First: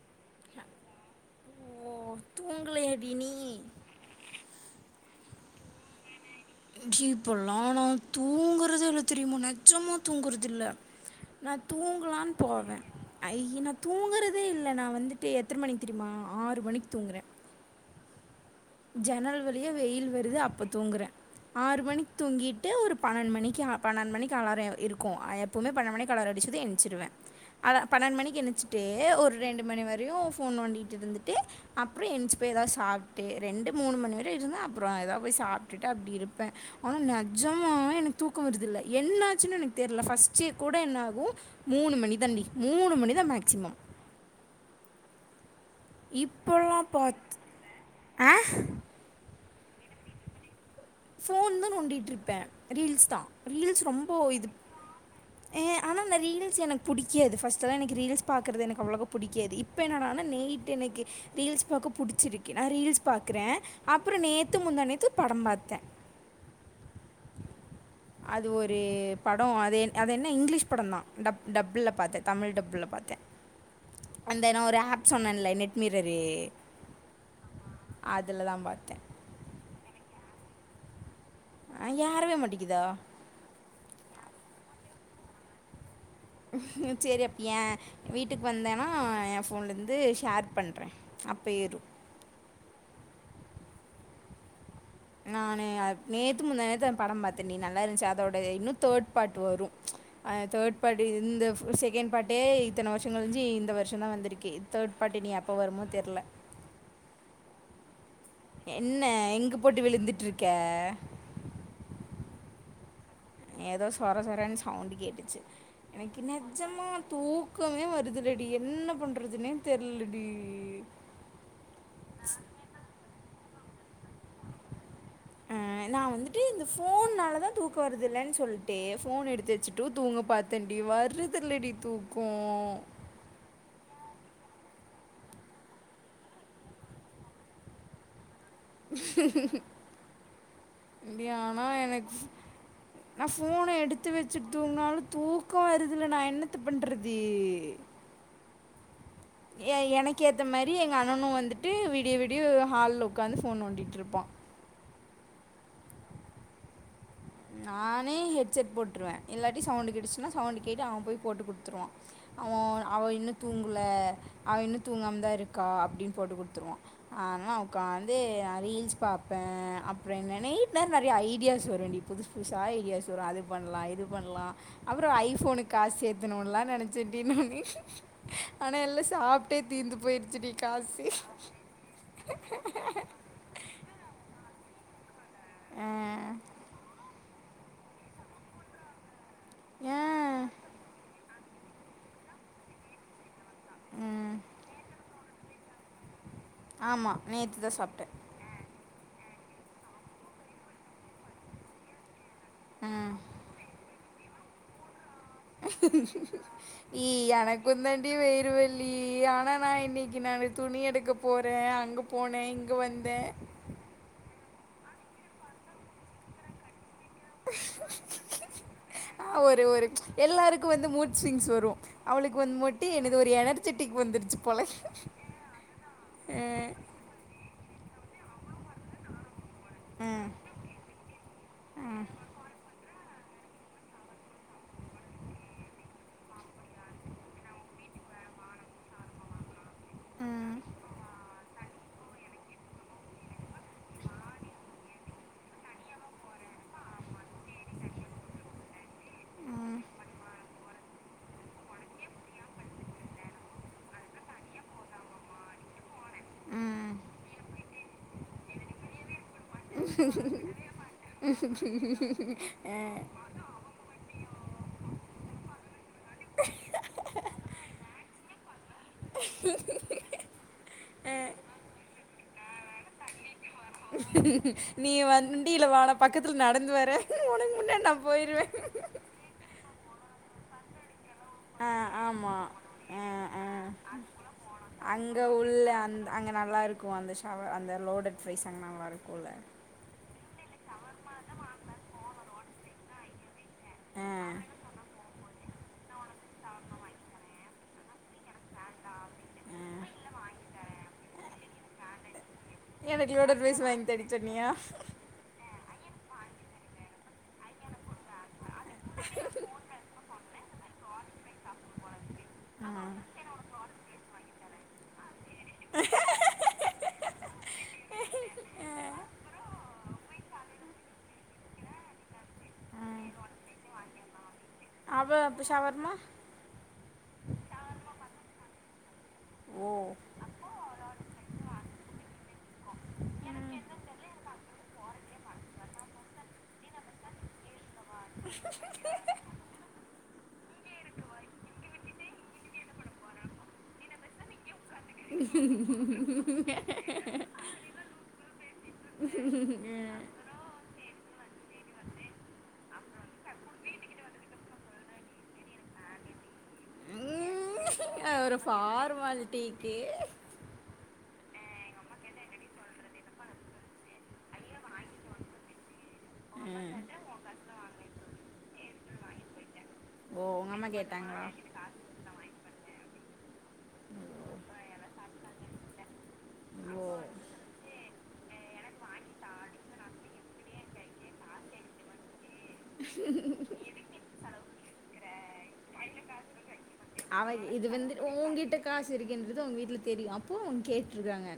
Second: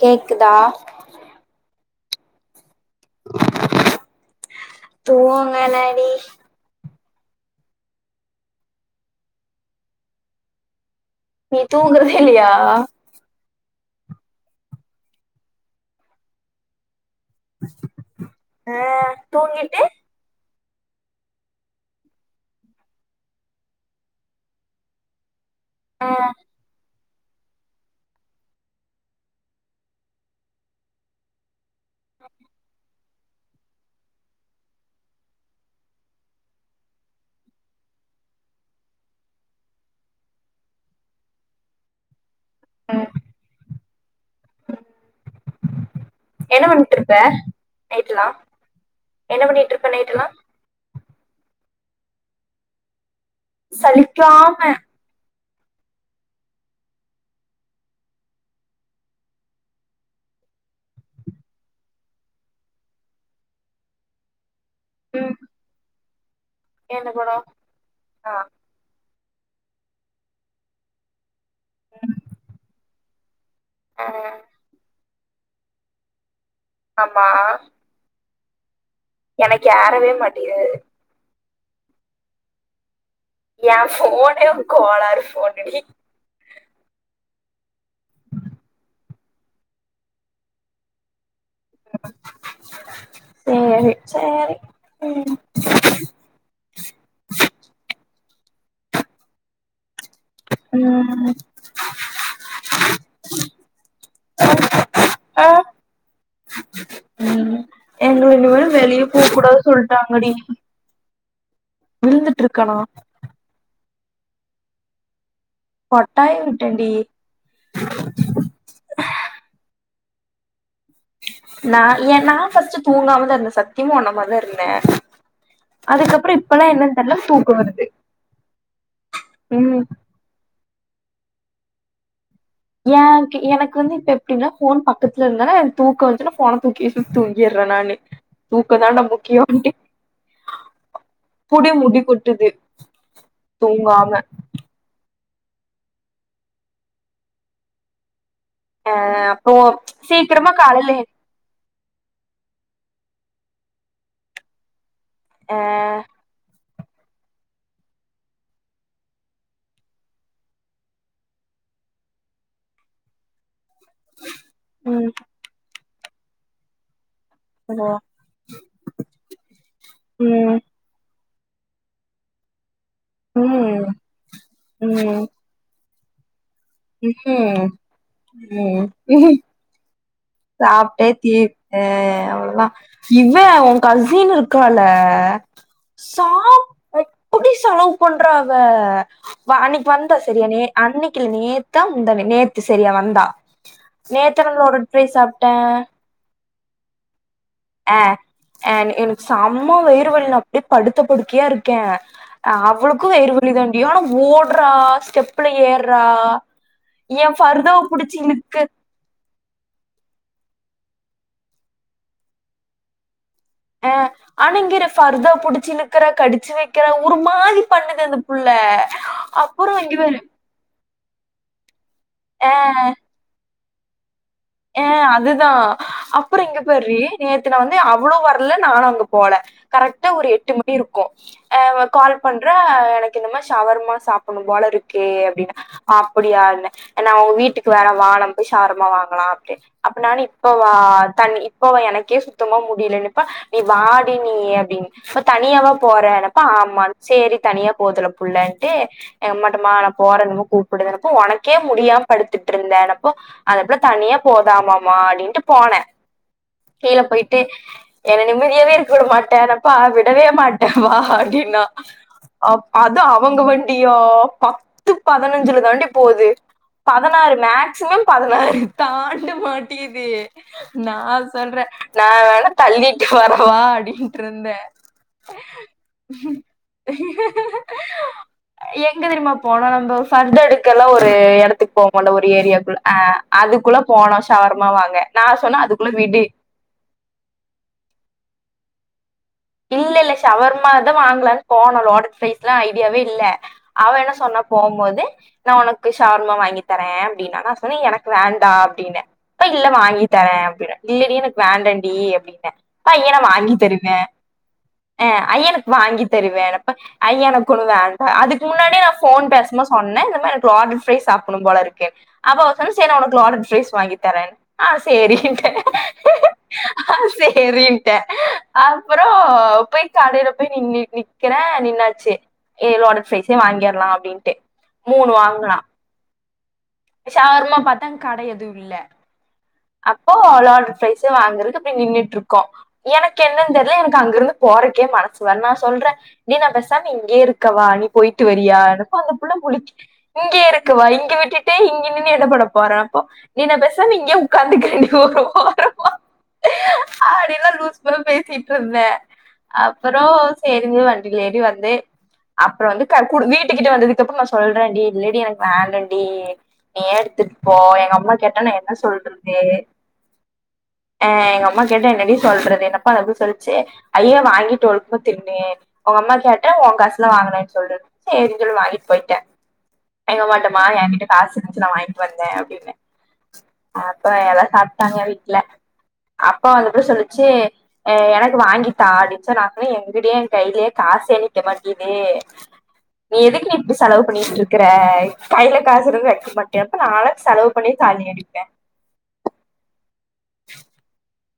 கேக்குதா ஓ தூங்கலயாடி நீ தூங்கலடி இங்கியு போல்லா ஆனா தூங்குறது என்ன தெரியுமா நெச்சமா தூங்குறதில்ல நான நீ தூங்குறதே தூங்குலான்னு இல்லையா போவே னைன் ஓ தூங்குறதே இல்ல நா வந்துட்டு எத்தனை மணிக்கு தெரியுமா ஆறு மணிக்கு தூங்குறே அ ஜனல் வழியே வெயில் வருது அப்பத் தூங்குகுறே ஆறு மணிக்கு தூங்கிட்டு ஒரு பன்னெண்டு மணிக்கு பன்னெண்டு மணிக்கு அலாரம் இருக்கு அ எப் எப்பமே பண்ணண்டு மணிக்கு ம் அலாரம் அடிச்சது எஞ்சிடுவே அத பன்னெண்டு மணிக்கு நினைச்சுட்டு ஒரு ரெண்டு மணி வரையு போன் நோண்டிட்ருந்துட்டு அப்டியே ஏஞ்சு போய் எதா சாப்ட்டு ரெண்டு மூணு மணி வரை இருந்த அப்பற ஏதாவ போய் சாப்ட்டுட்டு அப்டி இருப்பே ஆனா நெஜமாவே எனக்கு தூக்க வருதுல என்னாச்சுன்னு எனக்கு தெரில பஸ்டடே கூட என்னாகு மூணு மணி தண்டி மூணு ம் மணிதா மேக்சிமம் என்ன பண்ணிட்ருக்க பார்த்து நைட்டுலா ஆ என்ன பண்ணிட் ட்ரு பண்ணிட்டனா போன் நோண்டிட்ருப்பே ரீல்ஸ் தா சலிக்காம ஏ ஆனா அந்த ரீல்ஸ் எனக்கு புடிக்காது பஸ்ட்டுலா எனக்கு ரீல்ஸ் பாக்குறது அவ்ளோவா எனக்கு புடிக்காது இப்ப என்னடானா நைட் எனக்கு ரீல்ஸ் பாக்க புடிச்சிருக்கு நா ரீல்ஸ் பாக்குறே அப்புற நேத்து முந்தானேத்து பட ம் பாத்தே என்ன படோ ஆ அது ஒரு படொ அது எ அது என்ன இங்கிலீஷ் படந்தா டப் டப்புல பாத்தே தமிழ் டப்புல பாத்தே ஆ அந்தன ஒரு ஆப் சொன்னேன்ல நெட் மீரரி ஆமா அதுலதா பாத்தே எனக்கு ஆறவே மாட்டீது அ யாரவே மாட்டிக்குதா ஏ போன கோளாரு போனடி சேரி அப்ப ஏ வீட்டுக்கு வந்தேன்னா எ போன்ல இருந்து ஷேர் பண்றே அப்பேரு சரி சரி நானு நேத்து முந்தாநேத்து பட பாத்தேண்டி நல்லாருந்துச்சா அதோட இன்னு தேர்ட் பார்ட் வரு அ தேர்ட் பாட்டு ம் இந்த செகண்ட் பார்டே இத்தனை வருஷ கழிஞ்சு இந்த வருஷந்தா வந்திருக்கு தேர்ட் பார்ட் இப்ப நீ ஆ அப்ப வருமோ தெரல ம் எங்க இனிம என்ன வெளியே போ எங்கே கூடாது போட்டு விழுந்துட்டு சொல்ட்டாங்கடி இருக்க விழுந்துட்ருக்கானா ஏதோ சொர சொரன்னு சவுண்டு கேட்டுச்சு எனக்கு கொட்டாய் நெஜ்ஜமா விட்டேன்டி தூக்கமே வருதுலடி என்ன பண்றதுனே தெரில ம் ம் நா ஏ நா ஃபர்ஸ்ட்டு தூங்காமதா இருந்தே சத்தியமா உன்னமாரிதா இருந்தே ம் நா அதுக்கப்புறோ வந்துட்டு இந்த இப்பல்லா என்னன்னு தெர்ல ஃபோனாலதா தூக்கோ தூக்க வருது வரதுல்லன்னு சொல்லிட்டு ஃபோன் எடுத்து வச்சுட்டு ம் தூங்க பாத்தேன் அடி வர்ருதுல்லடி தூக் ஏ எனக்கு வந்து இப்ப அப்டின்னா போன் பக்கத்துல இருந்தான தூக்க வஞ்சுனா போன தூக்கி வச்சுட்டு தூங்கிடுற நானு தூக்க தாண்ட முக்கியோ ண்ட்டி இப்டி ஆனா எனக் நா போன எடுத்து தூங்காம வச்சுட்டு தூங்குனாலு தூக் பக்க வருதுல நா என்னத்த பண்றது ஆ அப்போ ஏ எனக்கு ஏத்த சீக்கிரமா மாரி காலையில எங்க அண்ணனு வந்துட்டு வீடிய வீடிய ஹால் உக்காந்து போன் நோண்டிட்டு இருப்பான் ஆஹ நானே ஹெட்செட் போட்டுருவேன் இல்லாட்டி சவுண்ட் கேட்டுச்சுன்னா சவுண்ட் கேட்டு அவன் போய் போட்டு கொடுத்துருவான் அவன் அவள் இன்னும் தூங்கல அவன் இன்னும் ம் தூங்காம தான் இருக்கா அப்படின்னு போட்டு குடுத்துருவா ஆனா ம் உக்காந்து அஹ் ரீல்ஸ் பார்ப்பேன் அப்புறம் என்ன நைட் நேரோ நிறைய ஐட் டியாஸ் வரும்ண்டி புதுஸ் புதுசா ஐடியாஸ் வரும் அது பண்ணலாம் ம் இது பண்ணலாம் அப்புறம் ம் ஐபோனுக்கு காஸ் சேத் தனோன்னல்லா நினைச்சேட்டி நானு ம் ஆனா எல்லாம் சாப்பிட்டே தீர்ந்து போயிரு சாப்பிட்டே தீத்தேன் அவ்ளதா இவன் உன் கசினு க்கால ஆ, சாப் அப்படி செலவு பண்றாவ அன்னைக்கு வந்தா சரியா ஏன் நே அன்னைக்குல நேத்தா முந்தானி நேத்து சரியா வந்தா நேத்திரம்ல ஒரு‌ பய் சாப்பிட்டேன் ஆமா ஆஹ் அஹ் எனக்கு செம வெயிறு வலி நா அப்படியே படுத்த படுக்கியா இருக்கேன் அவளுக்கும் ம் வெயிறுவலி தாண்டி ஆனா ஓட்றா என் ஃபர்தாவை இஎனக்குந்தாண்டி பிடிச்சி இழுக்கு வெயிறுவெலி ஆனா நா இன்னைக்கி நானு துணி எடுக்க போற அங்கே போன இங்கே வந்த ஆஹ் ஆனா இங்க ஃபர்தா புடிச்சி இலுக்குற கடிச்சு வெக் குற ஒரு மாதிரி பண்ணுது அந்த புள்ள ஆ, ஒரு அப்பறோ ஒரு இங்க பாரு எல்லாருக்கும் வந்து மூட் ஸ்விங்ஸ் வரும் அவளுக்கு வந்து மொட்டி எனக்கு ஒரு எனர்ஜெட்டிக் வந்துருச்சு போல ஆஹ் அதுதா அப்றோ இங்க அஹ், பார்ரி நேத்து நா வந்து அவ்ளோ வொர்க் குல்ல நானு அங்க போல கரெக்டா அஹ், ஒரு எட்டு மணி இருக்கு ஆஹ் கால் பண்ற எனக்கு என்னமோ சவர்மா சாப்படணு போல இருக்கு அப்படின்னா அப்படியான்ன நா உ வீட்டுக்கு வரவா நம்ப போய் சவர்மா வாங்கலா டு அப்ப நானு அஹ், இப்பவா தனி இப்பவ எனக்கே சுத்தமா முடியலன்னுப்பா நீ வாடி நீ அப்படின்னு தனியாவா போறனப்பா ஆமா செரி தனியா போதுல புள்ளன்ட்டு ஹம் மட்டுமா நா போறன்னமோ கூப்புடுது போ உனக்கே முடியா படுத்துட்டு இருந்தேனப்போ அந்த புள்ள தனியாப் போதாமாமா அப்படின்ட்டு போன அஹ், கீழ போய்ட்டு என நிம்மதியாவே இருக்க விட மாட்ட டேனப்பா விடவே மாட்ட வா அப்படின்னா அப் அது அஹ். அவங்க வண்டியோ பத்து பதினஞ்சுல தான்ட் போது பதனாறு மேக்சிமம் பதனாறு தாண்ட் ட மாட்டிது நா சொல்ற நா வேணா தள்ளிட்டு வர வா அப்படின்ட்டு இருந்த நீ வண்டியில வான பக்கத்துல நடந்து வர உனக்கு முன்னாடி நான் போயிருவேன் எங்க தெரும்மா போனு நம்ம ஃபர்தர் எடு அதுகெல்லா ஒரு ஆ இடத்துக்கு போவோல ஒரு ஆமா ஏரியாக்குள்ள ஆ அஹ் ஆ அதுக்குள்ள போனோ சவர்மா அங்க உள்ள அந்த அங்க நல்லா இருக்கு அந்த ஷவர் அந்த லோடட் ரைஸ் அங்க நல்லா இருக்குல்ல இல்ல இல்ல ஷவர்மா தா வாங்கலான்னு போனோ லோடட் பைஸ்லா ஐடியாவே இல்ல அவ ஆ என்ன சொன்னா போம்போது நா உனக்கு ஷவர்மா வாங்கி தர அப்படின்னா நா சொன்ன எனக்கு வேண்டா அப்படின்ன இல்ல வாங்கி தர அப்படினா இல்லடி எனக்கு வேண்டண்டி அப்படின்னு அய்யன எனக்கு லோடட் வாங்கி ஃப்ரைஸ் தருவ தர சொன்னியா ஆஹ் அயனுக்கு வாங்கி தருவேனப்ப ஐயோ எனக்கு வேண்ட அதுக் முன்னாடி நா போன் பேசமோ சொன்ன இந்த மாரி லோடட் ப்ரைஸ் சாப் டனும்போல இருக்கு அப்ப அவ சொன்னா செரி உனக்கு லோடட் ப்ரைஸ் வாங்கி தரன் ஆஹ் சேரின்டே சேரின்டே ஆ அஹ் போய் கடையில போய் நிக்கிற நின்னாச்சு எ லோடட் சைஸே வாங்கிரலா அப்படின்ட்டு மூணு அவ அப்ப வாங்கனா ஷவர்மா ஷவர்மா பாத்தா கடை எது இல்ல ஓ அப்போ லோடட் ப்ரைஸ் வாங்குறக்கு அப்பயே நின்ட்டு இருக்கோ எனக்கு என்னன்னு தெர்ல எனக்கு அங்க இருந்து போ போரக்கே மனசுவருல நா சொல்ற நா பெசாம இங்கே இருக்கவா நீ போயிட்டு வறியானப்போ அந்த புள்ள முழிக்குது இங்க இருக்குவா இங்க விட்டுட்டு இங்க நின்னு என்ன பண்ண போற அப்போ ஏ நா பேசாம இங்யே ஒக்காந்துக்கு அப்டில்ல லூஸ் மாரி பேசிட்டுருந்த அப்றோ சேரிங்க வண்டில ஏறி வந்தே அப்றோ வந்து கர்கூர் வீட்டுக்கிட்ட வந்ததுக்கப்றோ நா சொல்றடி இல்லடி எனக் வேண்டாடி நீயே எடுத்துட் போ எங்க அம்மா கேட்டா நா என்ன சொல்றத் டிகே அ எங்கம்மா கேட்ட என்னடி சொல்றது என்னப்பா எப்டி சொல்சி‌ ஐயோ வாங்கிட்டு ஒழுங்கா தின்னே உங்க அம்மா கேட்ட ம் உங்காசுல வாங்கனன்னு சொல்லு சேரினு சொல்ட்டு வாங்கிட்டு போயிட்ட எங்க ஓ அம்மாட்ட உங்க மா அம்மா எங்கிட்ட கேட்டாங்களா காசு இருந்துச்சி நா வாங்கிட்டு வந்த அப்டின்ன சாப்டாங்க வீட்ல அப்பா வந்தப்றோ ஓ சொல்லிச்சி அ எனக்கு வாங்கி தா அப்டின்ச்சா நா சொன்ன எங்கிட்யே எங்கைலியே கா காசே நிக்க மாட்டிது நீ எதுக்கு இப்டி செலவு பண்ணிட்டுருக்குற கையில காசுருக்கு வைக்க மாட்டியா அப்ப நாள செலவு பண்ணி தா நீ ஊங்கிட்ட காசு இருக்கின்றது அவுங்க வீட்ல தெரியு அப்போ அவுங்க கேட்ருக்காங்க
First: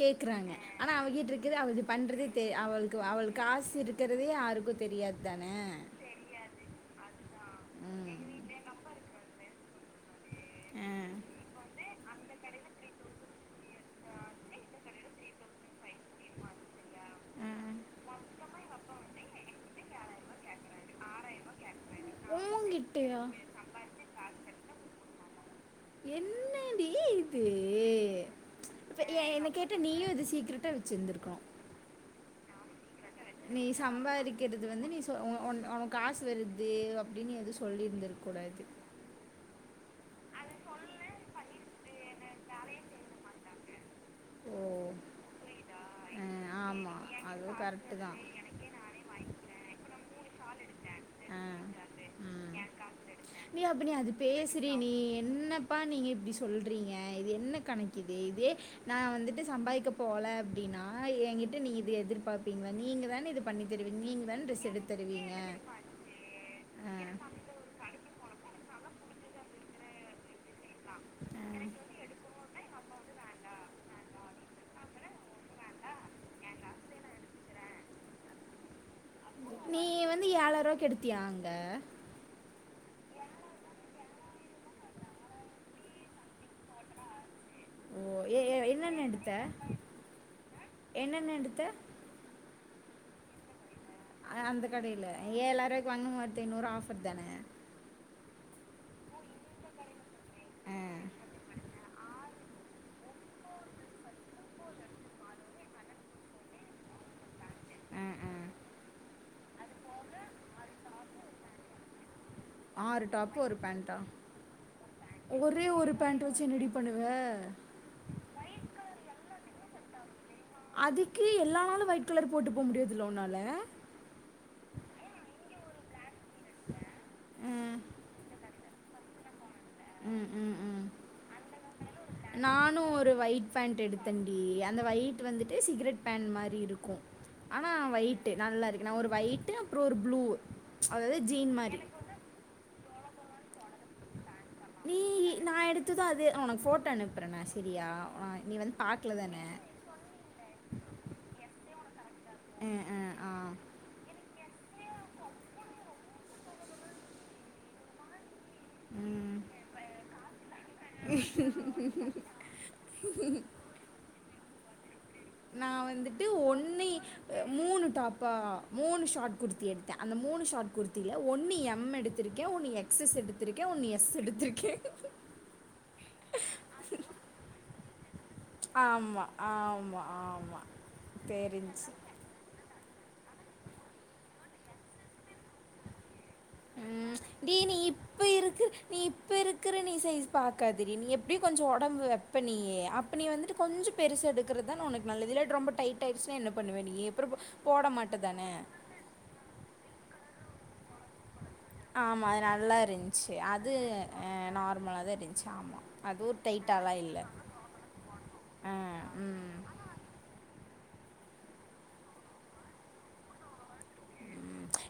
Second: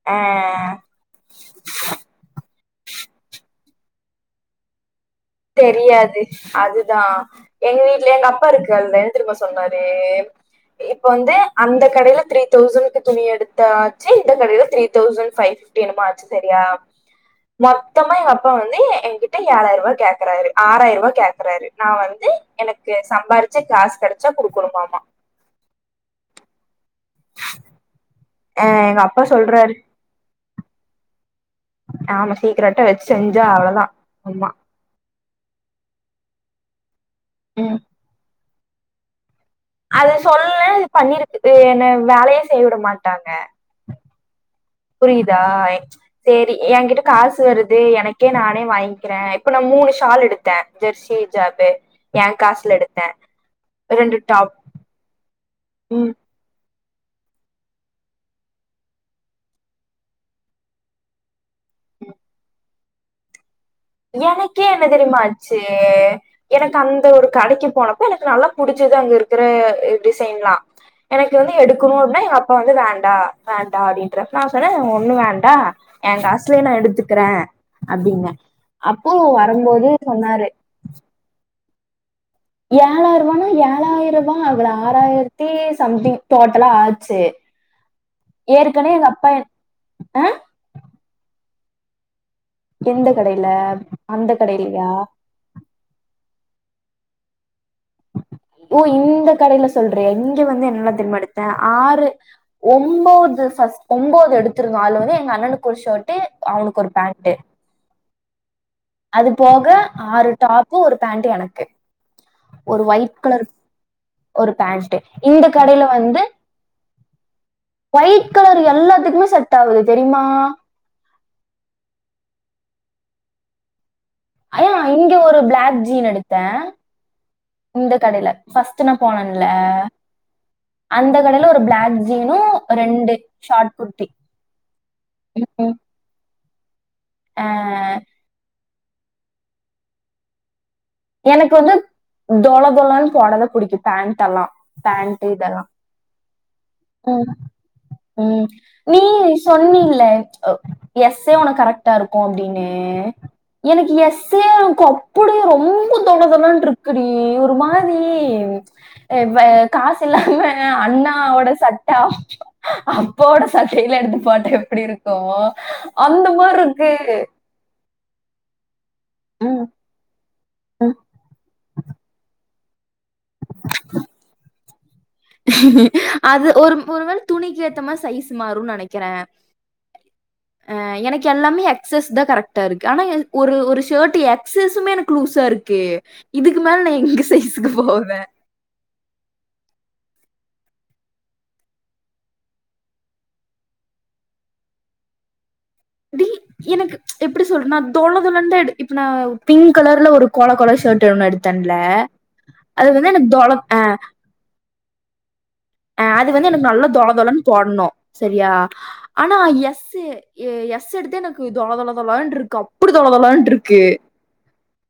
கேக்குறாங்க ஆ ஆனா அவகிட்ருக்குது அவது பண்றது தே அவளுக்கு அவள் காசு இருக்கறதே யாருக்கு தெரியாது தானே தெரியாது அதுதா எங்க வீட்ல ம் எங்க அப்பாருக்கு அதுல என்ன தெரிமா சொன்னாரு இப்ப வந்து ஆ அந்த கடைல த்ரீ தௌசண்கு துணி எடுத்தாச்சி இந்த கடைல த்ரீ தௌசண் ஃபவ் என்னமோ ஆச்சி செரியா மொத்தமா எங்க அப்பா வந்து எங்கிட்ட ஏழாயி ரூபா கேக் றாரு ஆறாயரூவா கேக்றாரு நா வந்து எனக்கு உங்ககிட்டயா சம்பாரிச்ச காசு கெடச்சா குடுக்கணுமாமா என்னடி இது ஆ இப்ப எங்க அப்பா என்ன கேட்டா சொல்றாரு நீயு இது சீக்ரெட் டா வெச்சிருந்திருக்கணு ஆமா சீக்கிரட்டா வெச் நீ சம்பாரிக்கிறது வந்து நீ சொ ஒன் ஒனக்கு காசு வருது அப்டின்னு எது சொல்லியிருந்திருக்கூடாது அத சொல்லல இது பண்ணிருக்குது என்ன வேலயே செய்வுடமாட்டாங்க ஓ புரியிதா ஆ சேரி ஆமா எங்கிட்ட காசு அதுவு வருது கரெக்ட்டு தா எனக்கே நானே வாய்ங்கிற இப்ப நா மூணு ஷால் எடுத்த ஜெர்சி ஆ ஜாபு ஏ காசுல எடுத்த எ அப்ப நீ அது பேசுறி நீ பா நீங்க ம் இப்டி சொல் றிங்க இது என்ன கணக்கிது இதே நா வந்துட்டு சம்பாரிக்க போல அப்டின்னா ஏங்கிட்ட நீங்க இது எதிர்பார்ப்பீங்ளா நீங்க தான இது பண்ணி தருவீங்க நீங்க தானே எனக்கே ட்ரெஸ் என்ன எடுத்து தெரியுமா தருவீங்க ஆச்சு எனக்கு அந்த ஒரு கடைக்கு போனப்ப எனக்கு நல்லா புடிச் சது அங்க இருக்கற டிசைன்லா எனக்கு வந்து எடுக்கணு அப்ட்னா எங்க அப்பா வந்து வேண் டா வேண்டா அப்டின்ற நா சொன்ன ஒண்ணு வேண்டா ஏ காசுலயே நா எடுத்துக்கற அப்டின்ன அப்போ நீ வரம்போது வந்து சொன்னாரு ஏழாயிரூவாக்கு எடுத்தியா அங்க ஏழாய்ருபானா ஏழாய்ருபா ஆகல ஆறாயிரத்தி சம்திங் டோட்டலா ஆச்சி ஓ ஏ ஏ ஏற்கனே என்னென்ன எங்க அப்பா எடுத்த என் அ து எந்த கடைல அந்த கடைல ஏலாய்ருவாய்க்கு வாங்கணு ஒர்த்தே இன்னொரு ஆஃபர் தான ஒ இந்த கடைல சொல்றியா இங்க வந்து என்னல்லா தெரிமா எடுத்த ஆறு ஒம்போது து சஸ்பென்டு அது எடுத்துருந்நதோ அதுல வந்து எங்க அண்ணனுக்கு ஒரு ஷர்ட்டு அவுனுக்கு ஒரு பேண்ட்டு ஆ ஆ அது போக ஆறு டாப்பு ஒரு பேண்ட்டு எனக்கு ஒரு ஒயிட் கு கலர் ஒரு பேண்டா ஒரு பேண்ட் இந்த ஒரே கடையில ஒரு வந்து பேண்ட்டு வச்சி என்னடி பண்ணுவ ஒயிட் கலர் எல்லாத்துக்குமே செட் ஆகுது தெரியுமா அதுக்கு எல்லா நாலு ஒயிட் கலர் போட்டு போ முடியாதுல உன்னால ஐயா இங்க ஒரு பிளாக் ஜீன் எடுத்தே ம் இந்த கடைல ஃபர்ஸ்ட் நா போனன் ம் ம் ம் கடையில ஒரு பிளாக் ஜீனும் நானு ஒரு ரெண்டு ஒயிட் ஷார்ட் பேண்டட் குர்த்தி எடுத்தேன்டி அந்த ஒயிட் வந்துட்டு சி ம். கரட் பேண்ட் மாரி இருக்கு ஆனா அஹ் ஒயிட் நல்லாரு நா ஒரு ஒயிட்டு அப்புறோ ஒரு ப்ளூ அதாவது ஜீன் எனக்கு வந்து மாதிரி தொள தொளனு போடதா புடிக்கு பேண்ட் எல்லா நீ நா எடுத்துதா அது உனக்கு போட்டோ ம். அனுப்புறேனா செரியா வா நீ வந்து பாக்கலதான சொன்னீல அ எஸ்ஸே உனக்கு கரெக்டா இருக்கு அப்டின்னு ஆ ஆ ஆ எனக்கு எஸ்ஸே அப்படியே ரொம்ப தொள தொளன் இருக்குடி ஒரு மாரி அ ம் வ காசு இல்லாம அண்ணாவோட சட்டா அப்போட சட் டையில எடுத்து போட்டு நா வந்துட்டு ஒன்னு இருக்கு அ மூணு டாப்பா மூணு ஷார்ட் ம். குர்த்தி எடுத்தே அந்த மூணு ஷார்ட் குர்த்தில ஒன்னு எம் எடுத்திருக்கே ஒன்னு எக்ஸ்எஸ் எடுத்திருக்கே ஒன்னு எஸ் எடுத்திருக்கே அது ஒரு ஒரு வேல துணிக்கு ஏத்தமாரி சைஸ் மாறு நினைக்கிறே ஆமாம் ஆமாம் ஆமாம் ஆ எனக்கு எல்லாமே தெரிஞ்சு எக்சஸ் தா கரெக்டா இருக்கு ஆனா என ஒரு ஒரு ஷர்ட் எக்ஸஸுமே எனக்கு லூஸா இருக்கு இதுக்கு மேல நா உம் எங்க டி சைஸ்க்கு நீ போவே இப்ப இருக்குற நீ இப்ப இருக் கற நீ சைஸ் பாக்காத டி நீ எப்பயு கொஞ்ச உடம்பு வப்ப நீ அப்ப நீ வந்துட்டு கொஞ்ச பெருசு எடுக்கறது இதான் உனக்கு நல்லது இல்ட் ரொம்ப டைட் டி ஆயிடுச்சுன்னா என்ன பண்ணுவே நீ எனக்கு ச் அப்புறம் போ- எப்படி சொல்றதுனா நா போட தோல மாட்டே தானே தோலந்த இப்ப நா பிங்க் கலர்ல ஒரு கொழ கொழ ஷ்ட் ஒன்னு எடு ஆமா அது நல்லா இருந்துச்சு தொல அது அ நார்மலா தா இருந் அ அது வந்து எனக்கு நல்ல தொல தொலன்னு போடணு சரியா அ ஆனா ம் எஸ் எ எக்ஸ் எடுத்து எனக்கு தொல தொல தொல்லன் இருக்கு அப்படி தொலதொலலன்ருக்கு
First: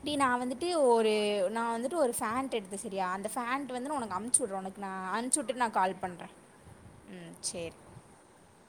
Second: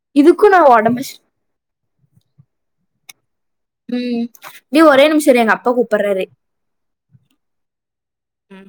ஏடி நா வந்துட்டு ஒரு நா வந்துட்டு ஒரு ஃப்ன்ட் எடுத்த சரியா அந்த ஃபேண்ட் வந்து நான் உனக்கு உம் அனுப்ச்சு விட்றேன் நீ உனக்கு ஒரே நிமிஷம் இரு எங்க அப்பா கூப்பறாரு உம் சேர் ம்.